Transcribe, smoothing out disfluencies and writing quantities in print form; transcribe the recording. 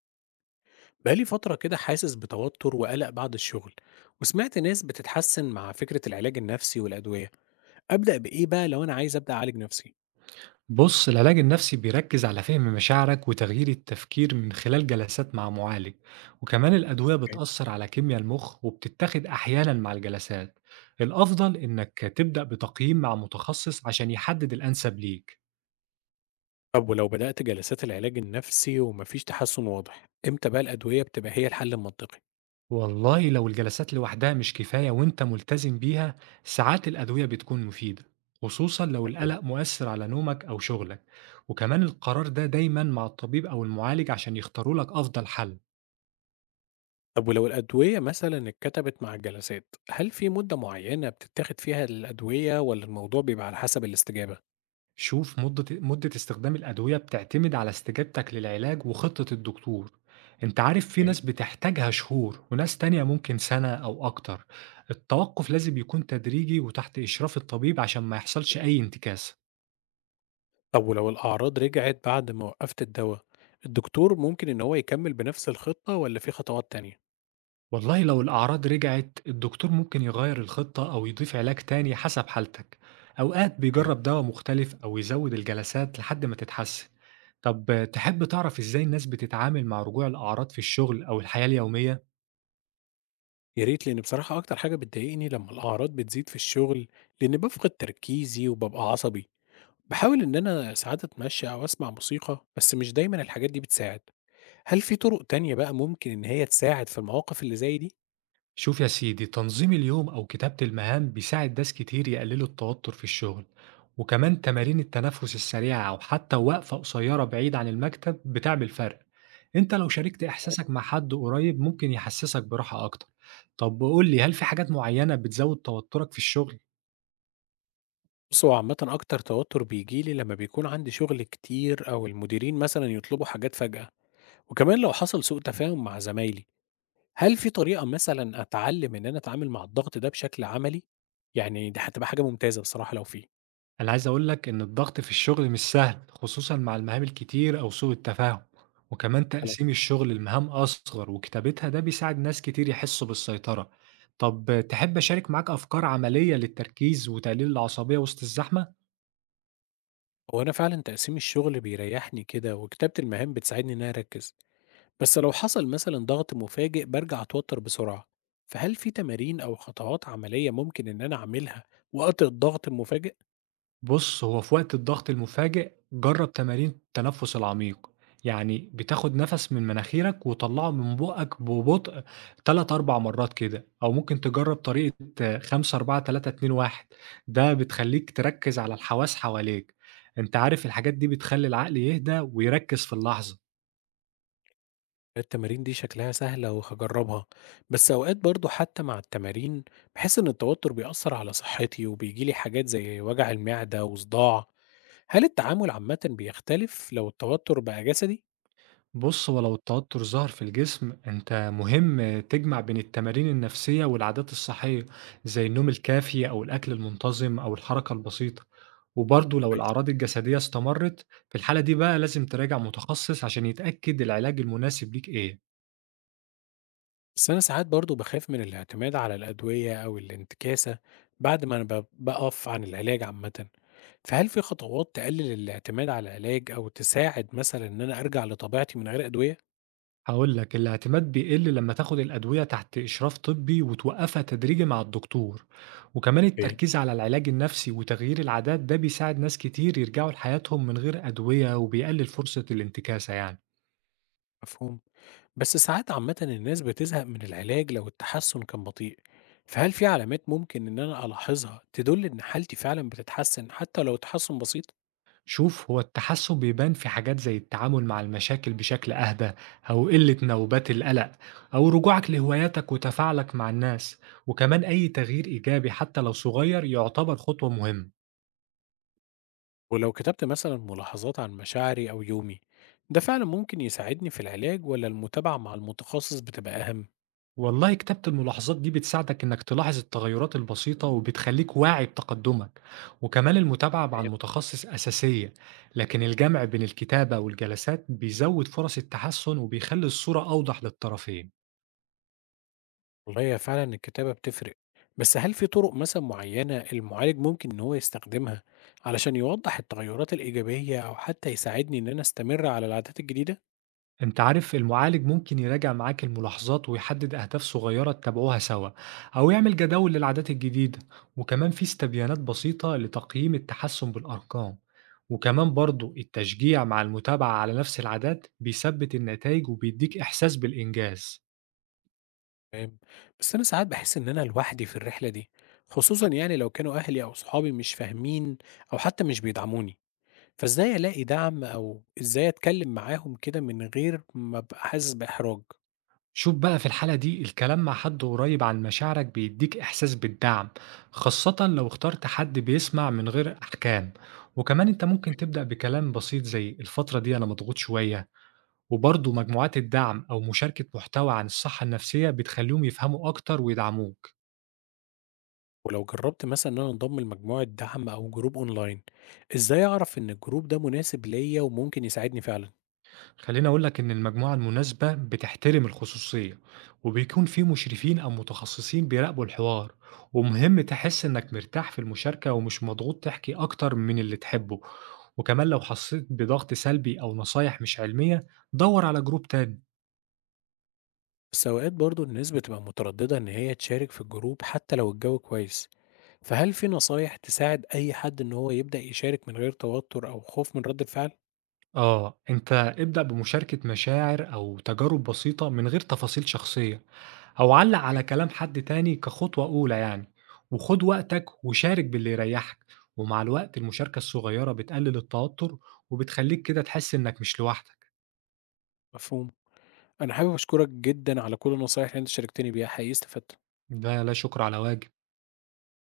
بقالي فترة كده حاسس بتوتر وقلق بعد الشغل. وسمعت ناس بتتحسن مع فكرة العلاج النفسي والأدوية. أبدأ بإيه بقى لو أنا عايز أبدأ أعالج نفسي؟ بُص، العلاج النفسي بيركّز على فهم مشاعرك وتغيير التفكير من خلال جلسات مع معالج، وكمان الأدوية أوكي. بتأثّر على كيميا المُخ وبتتاخد أحيانًا مع الجلسات، الأفضل إنك تبدأ بتقييم مع متخصص عشان يحدد الأنسب ليك. طب ولو بدأت جلسات العلاج النفسي ومفيش تحسن واضح إمتى بقى الأدوية بتبقى هي الحل المنطقي؟ والله لو الجلسات لوحدها مش كفاية وأنت ملتزم بيها، ساعات الأدوية بتكون مفيدة، خصوصًا لو تمام. القلق مؤثّر على نومك أو شغلك، وكمان القرار ده دايمًا مع الطبيب أو المعالج عشان يختاروا لك أفضل حل. طب ولو الأدوية مثلا اتكتبت مع الجلسات هل في مدة معينة بتتاخد فيها الأدوية ولا الموضوع بيبقى على حسب الاستجابة؟ شوف مدة استخدام الأدوية بتعتمد على استجابتك للعلاج وخطة الدكتور، انت عارف في أوكي. ناس بتحتاجها شهور وناس تانية ممكن سنة أو أكتر. التوقف لازم يكون تدريجي وتحت إشراف الطبيب عشان ما يحصلش أي انتكاس. طب ولو الأعراض رجعت بعد ما وقفت الدواء، الدكتور ممكن إن هو يكمل بنفس الخطة ولا في خطوات تانية؟ والله لو الأعراض رجعت الدكتور ممكن يغير الخطة أو يضيف علاج تاني حسب حالتك، أوقات أوكي. بيجرب دواء مختلف أو يزود الجلسات لحد ما تتحسن. طب تحب تعرف إزاي الناس بتتعامل مع رجوع الأعراض في الشغل أو الحياة اليومية؟ يا ريت، لأن بصراحة أكتر حاجة بتضايقني لما الأعراض بتزيد في الشغل، لأن بفقد تركيزي وببقى عصبي. بحاول إن أنا ساعات أتمشى أو أسمع موسيقى، بس مش دايما الحاجات دي بتساعد. هل في طرق تانية بقى ممكن إن هي تساعد في المواقف اللي زي دي؟ شوف يا سيدي تنظيم اليوم أو كتابة المهام بيساعد ناس كتير يقللوا التوتر في الشغل، وكمان تمارين التنفس السريعة أو حتى وقفة قصيرة بعيد عن المكتب بتعمل فرق. أنت لو شاركت اوكي. إحساسك مع حد قريب ممكن يحسسك براحة أكتر. طب قول لي هل في حاجات معينة بتزود توترك في الشغل؟ بص، هو عامة أكتر توتر بيجيلي لما بيكون عندي شغل كتير أو المديرين مثلا يطلبوا حاجات فجأة، وكمان لو حصل سوء تفاهم مع زمايلي. هل في طريقة مثلا أتعلم إن أنا أتعامل مع الضغط ده بشكل عملي؟ يعني دي هتبقى حاجة ممتازة بصراحة لو في. أنا عايز أقول لك إن الضغط في الشغل مش سهل، خصوصًا مع المهام الكتير أو سوء التفاهم، وكمان تقسيم الشغل لمهام أصغر وكتابتها ده بيساعد ناس كتير يحسوا بالسيطرة. طب تحب أشارك معاك أفكار عملية للتركيز وتقليل العصبية وسط الزحمة؟ هو أنا فعلًا تقسيم الشغل بيريحني كده، وكتابة المهام بتساعدني إن أنا أركّز، بس لو حصل مثلًا ضغط مفاجئ بارجع أتوتر بسرعة، فهل في تمارين أو خطوات عملية ممكن إن أنا أعملها وقت الضغط المفاجئ؟ بُص، هو في وقت الضغط المفاجئ جرّب تمارين التنفس العميق، يعني بتاخد نَفَس من مناخيرك وتطلّعه من بُقك ببطء 3، 4 مرات كده، أو ممكن تجرّب طريقة 5، 4، 3، 2، 1، ده بتخلّيك تركّز على الحواس حواليك، أنت عارف الحاجات دي بتخلّي العقل يهدى ويركّز في اللحظة. التمارين دي شكلها سهلة وهاجربها، بس أوقات برضه حتى مع التمارين باحس إن التوتر بيأثر على صحتي وبييجي لي حاجات زي وجع المعدة وصداع، هل التعامل عامةً بيختلف لو التوتر بقى جسدي؟ بُص، هو لو التوتر ظهر في الجسم، أنت مهم تجمع بين التمارين النفسية والعادات الصحية، زي النوم الكافي أو الأكل المنتظم أو الحركة البسيطة، وبرضه لو كويس. الأعراض الجسدية استمرت، في الحالة دي بقى لازم تراجع متخصص عشان يتأكد العلاج المناسب ليك إيه. بس أنا ساعات برضه باخاف من الاعتماد على الأدوية أو الانتكاسة بعد ما أنا بقف عن العلاج عامة، فهل في خطوات تقلل الاعتماد على العلاج أو تساعد مثلا إن أنا أرجع لطبيعتي من غير أدوية؟ هاقول لك، الاعتماد بيقل لمّا تاخد الأدوية تحت إشراف طبّي وتوقّفها تدريجي مع الدكتور، وكمان اوكي. التركيز على العلاج النفسي وتغيير العادات ده بيساعد ناس كتير يرجعوا لحياتهم من غير أدوية وبيقلل فرصة الانتكاسة يعني. مفهوم، بس ساعات عامة الناس بتزهق من العلاج لو التحسن كان بطيء، فهل في علامات ممكن إن أنا ألاحظها تدل إن حالتي فعلا بتتحسن حتى لو تحسن بسيط؟ شوف هو التحسن بيبان في حاجات زي التعامل مع المشاكل بشكل أهدى أو قلة نوبات القلق أو رجوعك لهواياتك وتفاعلك مع الناس، وكمان أي تغيير إيجابي حتى لو صغير يعتبر خطوة مهمة. ولو كتبت مثلا ملاحظات عن مشاعري أو يومي، ده فعلا ممكن يساعدني في العلاج ولا المتابعة مع المتخصص بتبقى أهم؟ والله كتابة الملاحظات دي بتساعدك إنك تلاحظ التغيرات البسيطة وبتخليك واعي بتقدمك، وكمان المتابعة مع تمام. المتخصص أساسية، لكن الجمع بين الكتابة والجلسات بيزود فرص التحسن وبيخلي الصورة أوضح للطرفين. والله هي فعلا الكتابة بتفرق، بس هل في طرق مثلا معينة المعالج ممكن إن هو يستخدمها علشان يوضح التغيرات الإيجابية أو حتى يساعدني إن أنا أستمر على العادات الجديدة؟ أنت عارف المعالج ممكن يراجع معاك الملاحظات ويحدد أهداف صغيرة تتابعوها سوا أو يعمل جداول للعادات الجديدة، وكمان في استبيانات بسيطة لتقييم التحسن بالأرقام، وكمان برضو التشجيع مع المتابعة على نفس العادات بيثبت النتائج وبيديك إحساس بالإنجاز. تمام. بس أنا ساعات بحس إن أنا لوحدي في الرحلة دي، خصوصا يعني لو كانوا أهلي أو صحابي مش فاهمين أو حتى مش بيدعموني، فإزاي ألاقي دعم أو إزاي أتكلّم معاهم كده من غير ما أبقى حاسس بإحراج؟ شوف بقى في الحالة دي الكلام مع حد قريب عن مشاعرك بيديك إحساس بالدعم، خاصة لو اخترت حد بيسمع من غير أحكام، وكمان أنت ممكن تبدأ بكلام بسيط زي الفترة دي أنا مضغوط شوية، وبرضه مجموعات الدعم أو مشاركة محتوى عن الصحة النفسية بتخلّيهم يفهموا أكتر ويدعموك. ولو جرّبت مثلًا إن أنا أنضم لمجموعة دعم أو جروب أونلاين، إزاي أعرف إن الجروب ده مناسب ليّا وممكن يساعدني فعلًا؟ خلّيني أقول لك إن المجموعة المناسبة بتحترم الخصوصية، وبيكون في مشرفين أو متخصصين بيراقبوا الحوار، ومهم تحس إنك مرتاح في المشاركة ومش مضغوط تحكي أكتر من اللي تحبه، وكمان لو حسيت بضغط سلبي أو نصايح مش علمية دَوّر على جروب تاني. بس أوقات برضه الناس بتبقى متردّدة إن هي تشارك في الجروب حتّى لو الجو كويس، فهل في نصايح تساعد أي حد إن هو يبدأ يشارك من غير توتُّر أو خوف من رَد الفعل؟ آه، أنت ابدأ بمشاركة مشاعر أو تجارب بسيطة من غير تفاصيل شخصية، أو علق على كلام حد تاني كخطوة أولى يعني، وخد وقتك وشارك باللي يريحك، ومع الوقت المشاركة الصغيرة بتقلل التوتر وبتخليك كده تحس إنك مش لوحدك، مفهوم. أنا حابب أشكرك جدًا على كل النصايح اللي أنت شاركتني بيها، حقيقي استفدت. ده لا شكر على واجب.